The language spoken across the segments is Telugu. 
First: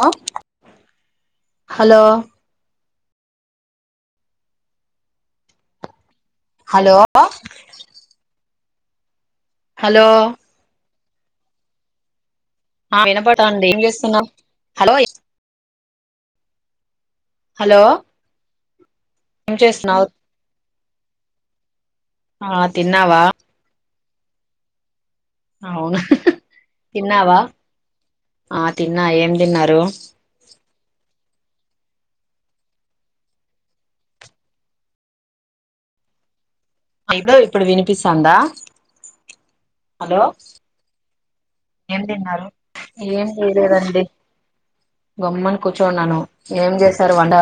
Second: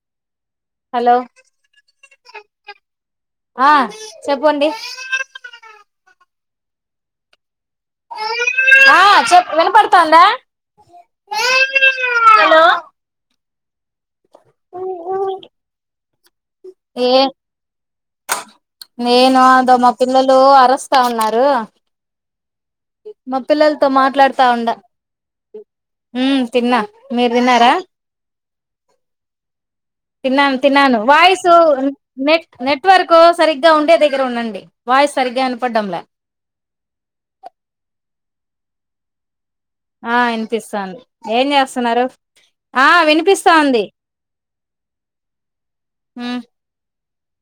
హా హలో ఆ చెప్పండి హలో ఆ చెప్ హలో వినపడతాందా హలో ఆ వినపడతాంది ఏం జేస్ హలో ఏ హలో నేనా ఏం అదో మా చేస్తున్నావు పిల్లలు అరస్ స్తా ఉన్నారు ఆ తిన్నావా తోమాట్లాడ్తా ఉండ అవును మ్మ్ తిన్నా మీరు తిన్నావా తిన్నారా ఆ తిన్నా ఏం తిన్నారు తిన్నాను తిన్నాను వాయిస్ సో నెట్ నెట్వర్క్ సరిగ్గా ఉండే దగ్గర వున్నండి వాయిస్ సరిగ్గా వినపడ్డంలె ఐతే ఇప్పుడు వినిపిస్తాందా ఆ హలో వినిపిస్తాంది ఏం చేస్తున్నారు ఏం తిన్నారు ఆ ఏం వినిపిస్తాంది చెయ్లేదండి గొమ్మన కుచ్చొన్నాను ఉమ్ ఏం జేస్ తరవండ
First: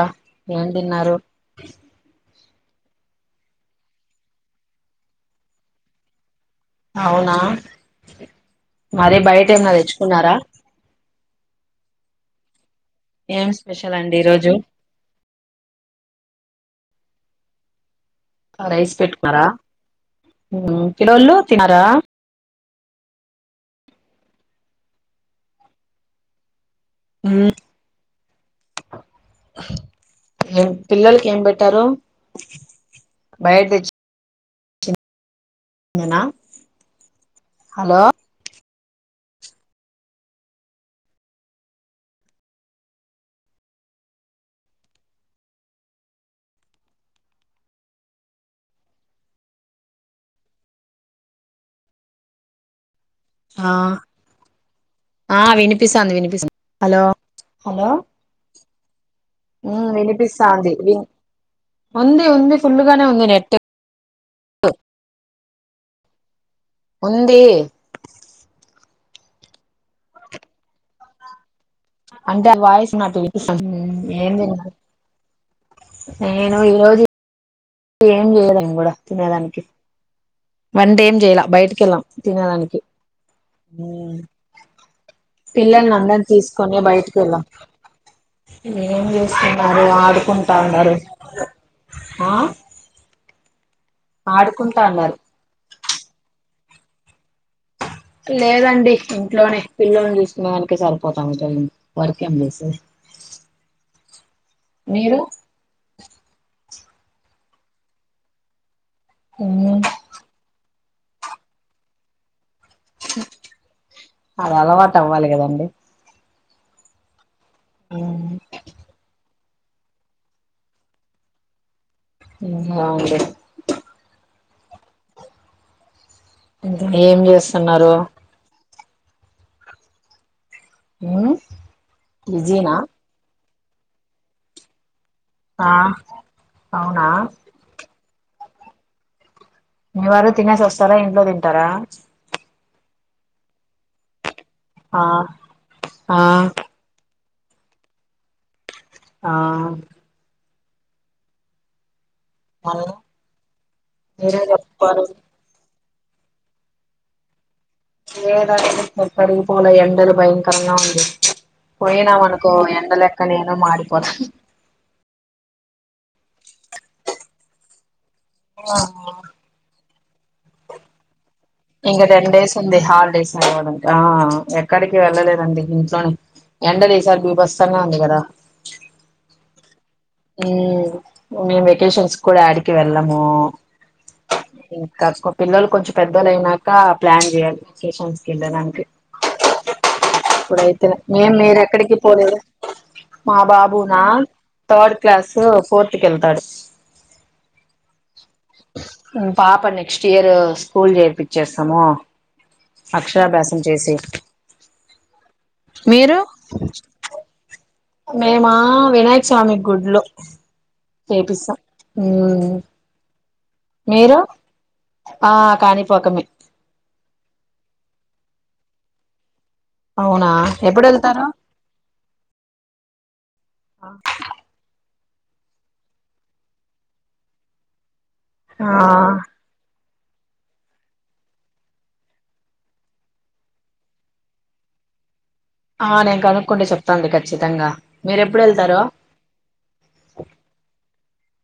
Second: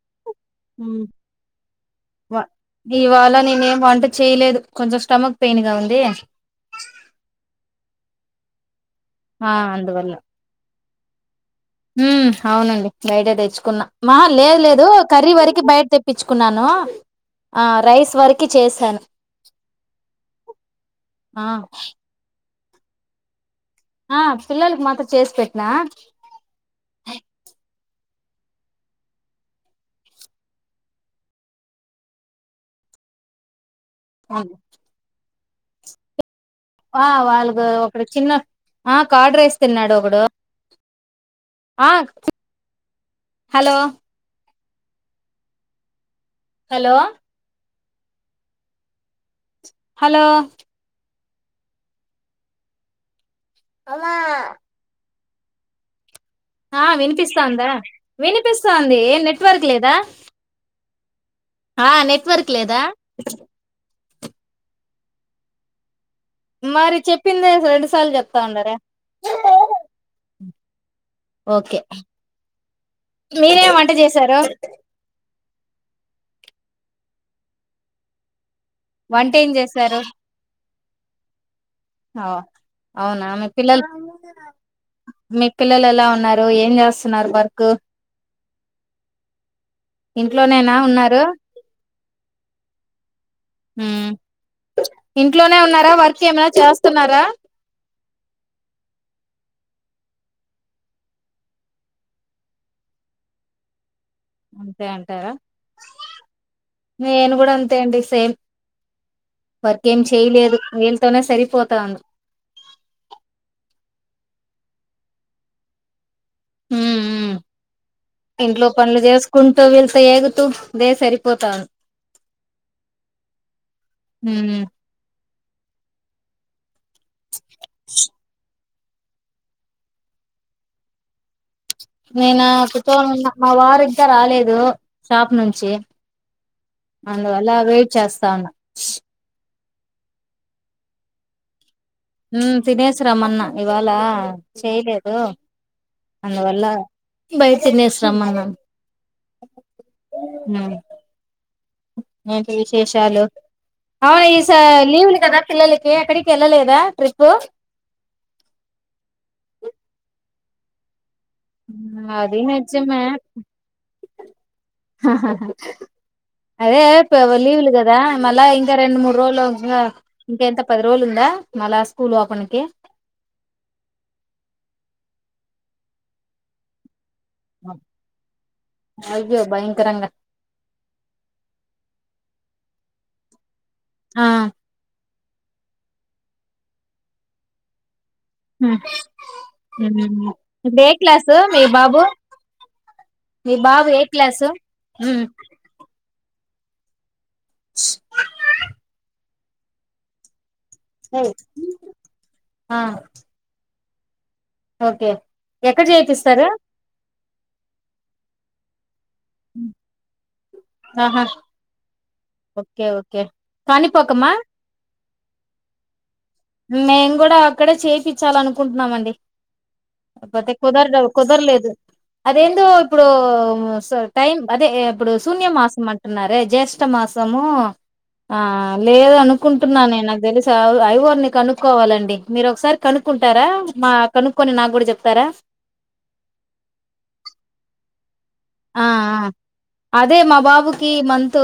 ఏం తిన్నారు వ ఇవాళ నేనేం వంట చెయ్లేదు కొంచెం స్టమక్ పెయిన్ గా ఉంది అవునా మరే ఆ బయటేమన్నా తెచ్చుకున్నారా మ్మ్ అవునండి బయటే ఏం తెచ్చుకున్నా స్పెషల్ అండి ఈ మహా రోజు లేదు లేదు కర్రీ వరికి బైట్ తెప్పిచ్ కున్నాను ఆ రైస్ వరకి అ రైస్ చేశాను పెట్టుకున్నారా మ్మ్ పిలోల్లు ఆ తినరా ఆ పిల్లలకి మాత్రం చేసి పెట్నా మ్మ్ ఏం పిల్లలకేం పెట్టారు బయట్ దెచ్ [unintelligible] నేనా ఆ వాళ్గు ప్ర చిన్న ఆ కార్డ్రైస్ తిన్నాడొగడు ఆ హలో హలో హలో ఆ అమా ఆ వినిపిస్సాంది విని ఆ వినిపిస్తా అందా వినిపిస్ స్థాంది వినిపిస్తాంది విన్ ఆ ఉంది నెట్వర్క్ ఉంది లేదా ఫుల్గానే ఉంది నెట్ సఓ మరి ఉంది చెప్పింది రెండు సార్లు చెప్తా ఉండారే ఓకే అంటే ఆ వాయిస్ నాటు మీరేం వంట చేశారు ఏంది నేను ఈ రోజు ఏం లేద వంట ఏం చేశారు వంట ఏమ్ చేయలా బయట కెళ్ళం తినడానికి అవునా మీ పిల్లలు మీ పిల్లలు పిల్లల్ని ఎలా అందని ఉన్నారు ఏం తీసుకొని బయటకి చేస్తున్నారు వెళ్ళాం వర్క్ ఏం చేస్తున్నారు ఆడుకుంటా ఇంట్లోనేనా ఉండారు ఉన్నారు ఆ హ్మ్ ఆడుకుంటా ఉన్నారు ఇంట్లోనే ఉన్నారా వర్క్ చ స్తున్నారా లేదండి ఇంట్లోనే పిల్లని చూసుకునేదానికే సరిపోతాంది టైమ్ వర్క్ ఎంచేసేది అంతే మీరు అంటారా నేను కూడా అంతే అండి సేమ్ ఉమ్ వర్కేం చేయలేదు తోనే సరిపోతాంది అది అలవాటు అవ్వాలి కదండి హ్మ్ హు ఇంట్లో పనులు చేస్ కుంటూ వెళ్త ఏగుతూ ఇదే సరిపోతా అండి హ్మ్ ఏం చేస్తున్నారు హ్మ్ నేనా కుస్సోనున్న మా వారింకా రాలేదూ షాప్ నుంచి ఆ అవునా అందు వల్ల వెయిట్ చేస్తాన్నా మీవారు తినేసి ఒస్తారా ఇంట్లో తింటారా తినేసి రమ్మన్నా ఇవాలా ఆ చేయలేదు ఆ అందువల్ల బయటి తినేసి రమ్మన్నాను ఆ ఉన్నారు ఏంటి మళ్ళ విశేషాలు ఔ ఈ మీరే స చెప్పారు లీవ్ లు కదా పిల్లల ఎక్కడికి ఎళ్ళలేదా ట్రిప్పు [inaudible] పోలే ఎండలు భయంకరంగా ఉంది అది పోయినామనుకో నిజమే ఎండలెక్క నేనూ మాడిపోతా అదే ప లీవులు గ దా మళ్ళ ఇంకా రెండు ఆ మూడు రోజులు గ ఇంకెంత పది రోజులుందా ఇంక టెన్ డేస్ ఉంది హాలిడేస్ అవడా ఆ ఎక్కడికి వెళ్ళలే రండి ఇంట్లోనే ఎండలీసార్ భీభత్సంగా ఉంది కదా అయ్యో భయంకరంగా హ్మ్మ్ మేం వేకేషన్స్ కూడా యాడికి వెళ్ళమ ఆ ఇంకా కు పిల్లలు కొంచం పె మొదలైనాక ప్లాన్ చేయాలి వెకేషన్స్ వెళ్ళడానికి ఇప్పుడు ఇప్పుడైతే ఏ ఏం క్లాసు మీ మీరెక్కడికి బాబు పోలేదా మా మీ బాబు ఏ బాబునా క్లాసు థర్డ్ క్లాస్ ఫోర్త్ కెళ్తాడు స్ ఉమ్, పాప నెక్స్ట్ ఇయర్ స్కూల్ చేర్పిచ్చేస్తాము ఆ అక్షరాభ్యాసం చేసి ఓకే ఎక్కడ మీరు చేర్పిస్తారు మేమా వినాయ స్వామి గుళ్ళో ఆహా చేపిస్తాం ఓకే ఓకే మీరు కాణిపాకమా ఆ కాణిపాకమే మేం కూడా అక్కడే చెయ్ పిచ్చాలనుకుంటున్నామండి అవునా పోతే ఎప్పుడు కుదర్డ్ వెళ్తారు కుదర్లేదు అదేందో ప్పుడు స్ టైం అదే ఎ ఇప్పుడు శూన్య మాసం అంటున్నారే జ్యేష్ట మాసము ఆ లేదనుకుంటున్నానే నాకు తెలుస ఐవోర్ ని కనుక్కోవాలండి మీరొకసారి కనుక్కుంటారా మా కనుక్కోని నాక్కూడా చెప్తారా ఆ నేను కనుక్కుంటే చెప్తాండి ఖచ్చితంగా మీరెప్పుడు వెళ్తారు ఆ ఆ అదే మా బాబుకి మం తూ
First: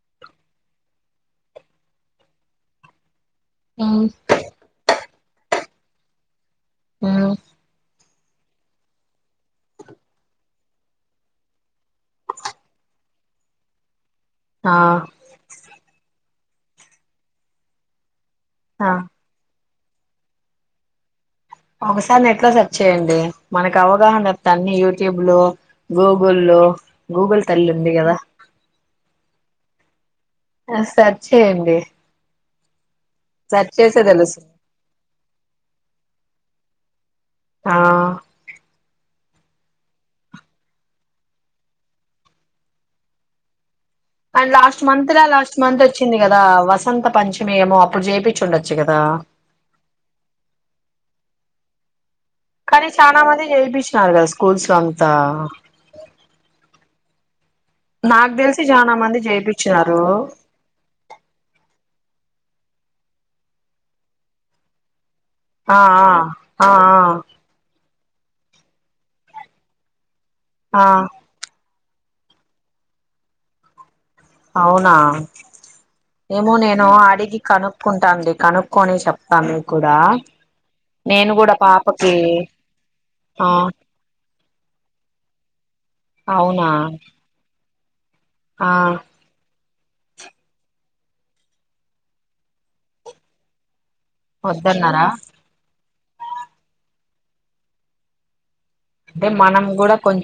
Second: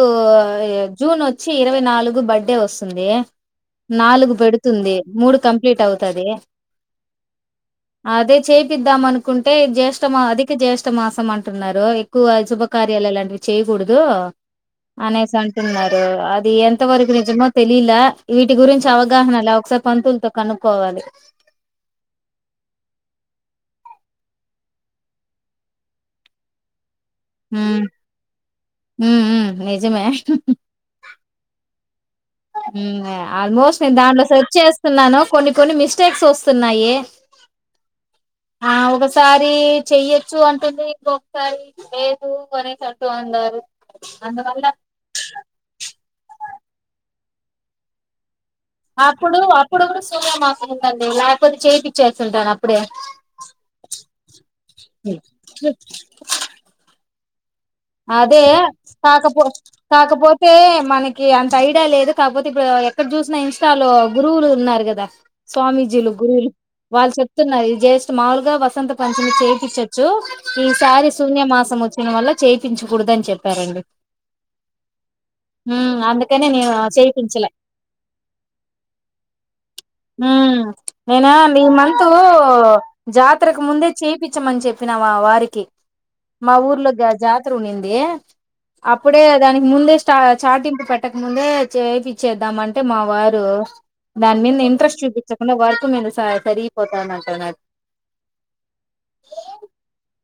జూన్ వచ్చి ఇరవై నాలుగు బడ్డే వస్తుంది మ్మ్ నాలుగు పెడుతుంది మూడు కంప్లీట్ అవుతాది ఆమ్ అదే చేపిద్దాం అనుకుంటే జ్యేష్టమా అధిక జ్యేఠ మాసం అంటున్నారు ఎక్కువ శుభకార్యాల లాంటివి చేయకూడదు ఆ అనేసి అంటున్నారు అద్ అది ఎంతవరకు నిజమో తెలిల వీటి గురించి ఆ అవగాహనల ఒకసారి పంతుల్తో కనుక్కోవాలి ఒకసారి నెట్ లో సెర్చ్ చేయ్యండి మనకి అవగాహన వత్తాయ్ అన్ని యూట్యూబ్ లో గూగుల్ లో గూగుల్ తల్లి ఉమ్ ఉంది కదా ఉమ్ ఉమ్ నిజమే సర్చ్ చేయండి హుమ్మ్ సెర్చ్ ఆల్మోస్ట్ నేను చేస్తే దాంట్లో తెలుస్తుంది సర్చ్ చేస్తున్నాను కొన్ని కొన్ని మిస్టేక్స్ వస్తున్నాయి ఆ ఆ ఒకసారి ది చెయ్యొచ్చు అంటుంది ఇంకొకసారి లేదు అనేసి అంటూ ఉన్నారు అండ్ అందువల్ల లాస్ట్ మంత్ లా లాస్ట్ మంత్ వచ్చింది గదా వసంత పంచమి ఏమో అప్పుడు జేపి అప్పుడు అప్పుడు కూడా సూర్మాకు మాసం ఉందండి పది చేపిచ్చేస్ కానీ చానా మంది చేయిపించినారు గదా స్కూల్స్ లో అంతా నాకు అదే తెలిసి చాలా మంది కాకపో చేయిపించినారు కాకపోతే మనకి అంత ఐడా లేదు కాకపోతే ఇప్పుడు ఎక్కడ చూసినా ఇన్స్టాలో గురువులు ఉన్నారు గదా ఆ స్వామీజీలు గురువులు ఆ ఆ వాళ్ళు చెప్తున్నారు జేస్ సమాల్గా వసంత పంచమి చేయించచ్చు ఈ ఆ శారి ఆ శూన్య మాసం వచ్చు ఇన్వల్ల చేపించకూడదు అని చెప్పారండి అవునా అమ్ అందుకనే ఏమో నేను అడిగి చేపించలే కనుక్కుంటానులే కనుక్కొని చెప్తా మీకు కూడా హుమ్మ్ నేన నేను కూడా ఈ మంతూ పాపకి ఆ జాతరకు ముందే చేపిచమని చెప్పినా మా వారికి మా అవునా ఊర్లో గ ఉనింది ఆ అప్పుడే దాని ముందే స్టా చాటింపు పెట్టక ముందే చేపిచ్చేద్దాం అంటే మా వారు దాన్మీద ఇంట్రెస్ట్ వద్దన్నారా చూపించకుండా వర్క్ మీద స సరిగిపోతాన్నారు తనా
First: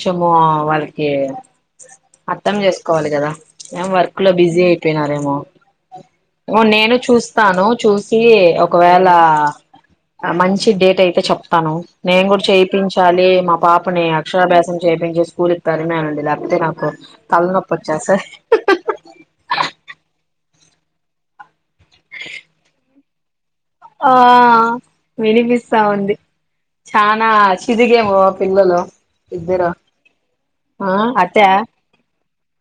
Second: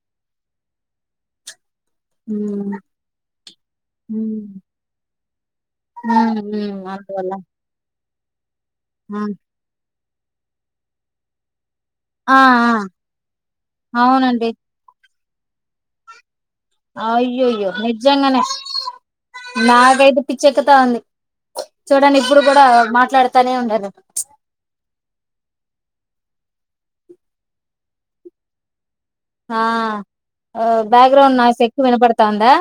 కొమో వాళ్ళకి అర్థం ఉమ్ చేసుకోవాలి కదా ఏం వర్క్ లో ఉమ్ బిజీ అయిపోయినారేమో అందువల్ల కే ఓ ఒకవేళ మంచి డేట్ అయితే చెప్తాను నేను ఆ కూడా ఆ చేపించాలి మా ఇప్పుడు నే అవునండి అక్షరాభ్యాసం చే కేజీ యస్ స్కూల్ కరుణ అండి ల్యాబ్ ఆ అయ్యో అయ్యో నిజంగనే నాగైదు పిచ్చెకుతా ఉంది చూడండి ఇప్పుడు కూడా మాట్లాడుత ఆ వినిపిస్తా ఉంది చనా చిదిగేమో పిల్లలు ఇద్దరు ఆ ఆ అత్త బ్యాక్గ్రౌండ్ నాయిస్ ఎక్కువ వినపడు తందా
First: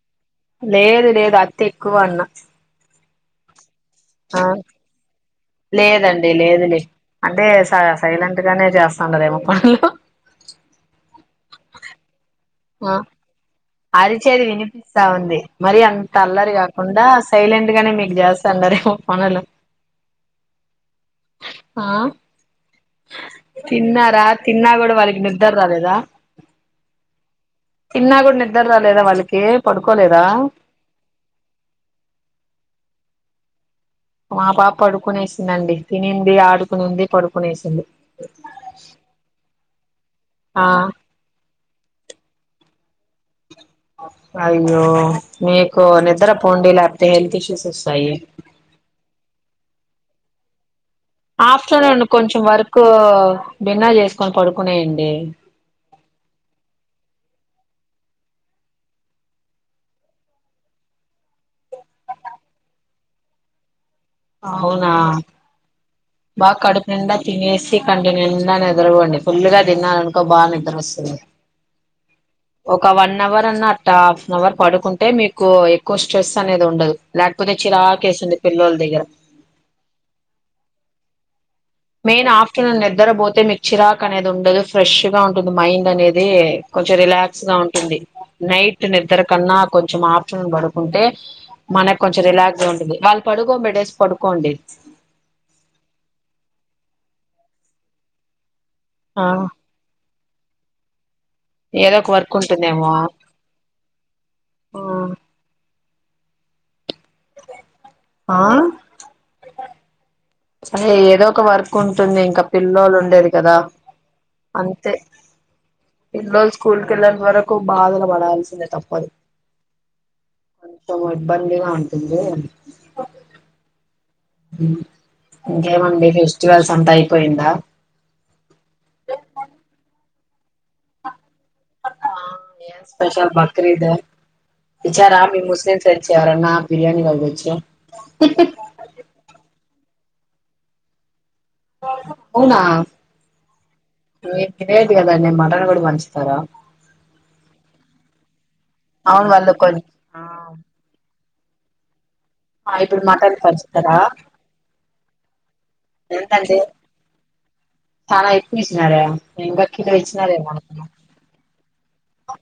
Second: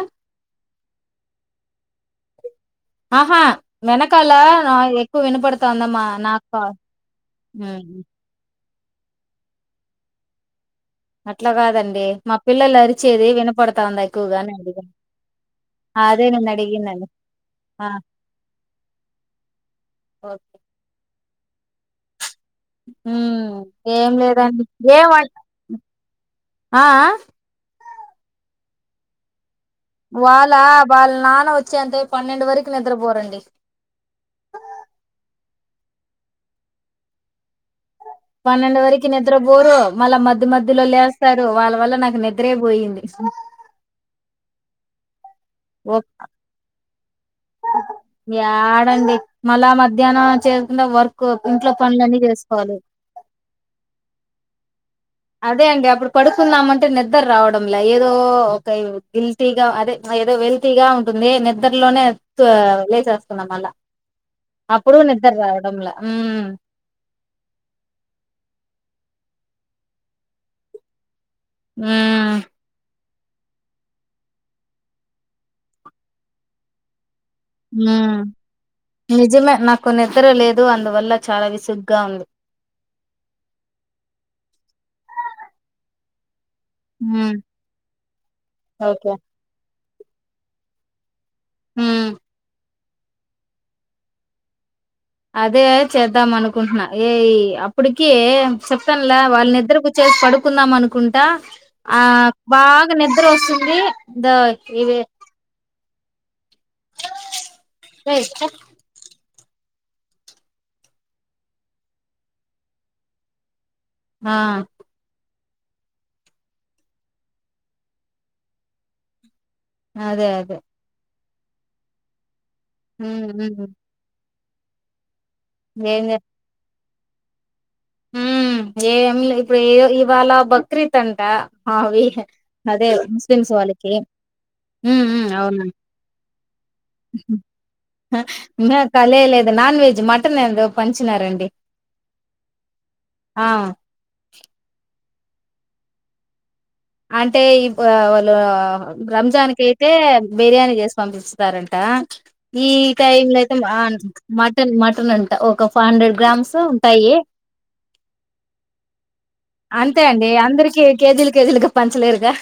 లేదు లేదు అతి ఎక్కువ అన్నా ఆహా వెనకాల ఆ నా ఎక్కువ వినపడుతోందమ్మా లేదండి నాకు కా లేదు లే అంటే హ్మ్. సైలెంట్ గానే చేస్తాండదేమ పనులు అట్లా కాదండి మా పిల్లలు ఆ అరిచేది వినపడతాందా అరిచేది ఎక్కువగానే అడిగా వినిపిస్తా ఉంది మరి అంత అదే నేను అల్లరి కాకుండా అడిగిందండి సైలెంట్ ఆ గానే మీకు చేస్తా అన్నారు రేమో పనులు ఓకే ఆ ఏమ్ ఏం తిన్నారా లేదండి తిన్నా కూడా ఏ వాళ్ళకి నిద్ర ఆ ఇన్నా కూడా నిద్ర రాలేదా వాళ్ళకి పడుకోలేదా వాళ్ళ వాళ్ళ నాన్న వచ్చేంత పన్నెండు వరకు నిద్రపోరండి తిన్నింది ఆడుకున్నంది పడు పన్నెండ వరకు నిద్ర పోరు మళ్ళ మధ్య ఆ మధ్యలో లేస్తారు వాళ్ళ వల్ల నాకు నిద్ర పోయింది [inaudible] అయ్యో మీకు నిద్రపోండి య్యడండి మళ మధ్యాహ్న చె ఆఫ్టర్నూన్ కొంచెం వర్క్ భిన్న చేసుకొని పడుకున్నాయండి అదే అండి అప్పుడు పడుకున్నామ అంటే నిద్ర రావడ ఏదో ఒక గిల్తగా అదే ఏదో వెల్తగా ఉంటుంది నిద్రలోనే లేసేస్తున్నాం అళ్ళ అవునా అప్పుడు నిద్ర రావడంలా ఉమ్ బాగా కడుపు నిండా తినేసి కండి నిండా నిద్ర వొండి ఫుల్ గా తిన్నారనుకో బాగా నిద్ర వస్తుంది ఉమ్ ఒక వన్ అవర్ అన్నట్ట హాఫ్ అన్ అవర్ పడుకుంటే మీకు ఎక్కువ స్ట్రెస్ అనేది ఉండదు లేకపోతే ఉమ్ చిరాకేస్తుంది పిల్లోల దగ్గర నిజమే నాకు నిద్ర లేదు అందువల్ల చాలా విస్ మెయిన్ ఆఫ్టర్నూన్ నిద్దర పోతే మీకు చిరాకు అనేది ఉండదు ఫ్రెష్ గా ఉంటుంది మైండ్ అనేది కొంచం ఉమ్ రిలాక్స్ గా ఉంటుంది నైట్ ఓకే నిద్ర కన్నా కొంచెం ఆఫ్టర్నూన్ పడుకుంటే మనకు ఉమ్ కొంచెం రిలాక్స్ గా ఉంటుది వాళ్ళు పడుకోబెడేసి పడుకోండి అదే చేద్దాం అనుకుంటున్నా ఏ అప్పటికి చెప్తనులా ఆ వాళ్ళని నిద్దరుకు చేసి పడు కుందాం అనుకుంటా ఏదో ఆ ఒక వర్క్ ఉంటుందేమో బాగా నిద్ర వస్తుంది ద ఇవే రస్ అరే ఏదో ఒక వర్క్ ఉంటుంది ఇంకా పిల్లోలు ఉండేది కదా ఆ అంతే పిల్లొల్లు స్కూల్ కి వెళ్ళంత వరకు బాధలు పడాల్సిందే తప్పదు అదే అదే బందివా అంటుంది హ్మ్ హ్మ్ అ ఇంకేమండి ఫెస్టివల్స్ అంతాయి పోయిందా ఉమ్ ఏం లే ఇప్పుడు ఏ ఇవాళ బక్రీత్ అంట అవి ఏం అదే స్పెషల్ ముస్లిమ్స్ బక్రీదు వాళ్ళకి ఇచ్చారమి ముస్లిం నుంచి ఎరన్నా మ కాలే లేదు నాన్ వెజ్ మటన్ ఏదో పంచినారంండి అవునా గానే మటన్ కూడా వంచూతారా అంటే ఈ వాళ్ళు అవును రంజాన్ వాళ్ళు క కొం అయితే బిర్యానీ చేసి పంపిస్ సారంటా ఈ ఆ ఇప్పుడు టైమ్ మటన్ లో అయితే పంచుతారా మటన్ మటన్ అ ఒక ఫైవ్ హండ్రెడ్ గ్రామ్స్ ఎంతంటే ఉంటాయి చానా ఎక్కువిచ్చినారే అంతే అండి అందరికిీ కేజీలు కేజీలుగా పంచలేరుగా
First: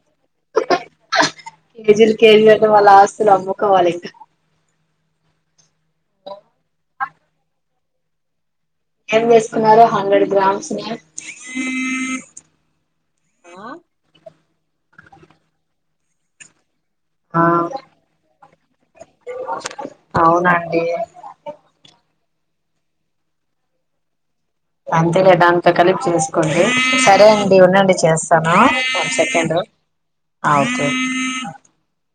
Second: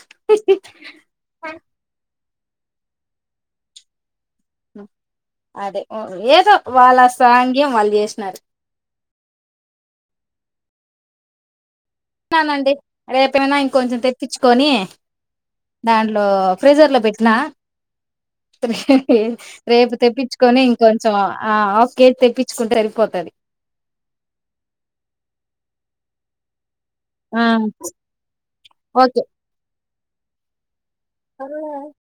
కేజీ ఆంటే వాళ్ళ ఆస్తులు అమ్ముకోవాలి ఇంకా సాఘ్యం వాళ్ళు చేసినారు ఏం చేసుకున్నారు హండ్రెడ్ గ్రామ్స్ ని అనండి రేపనా ఇంకొంచెం తెప్పించు కొని దాంట్లో ఫ్రీజర్ లో పెట్టినా ఆ రేపు తెప్పిచ్చుకొని అవునండి ఇంకొంచెం హాఫ్ కె ఇప్పిచ్చుకుంటే అరిగిపోతది అంతేలే దాంతో కలిపి చేసుకోండి సరే ఆ అండి ఉండండి చేస్తాను ఒక సెకండ్ అ ఒ కే అల్లా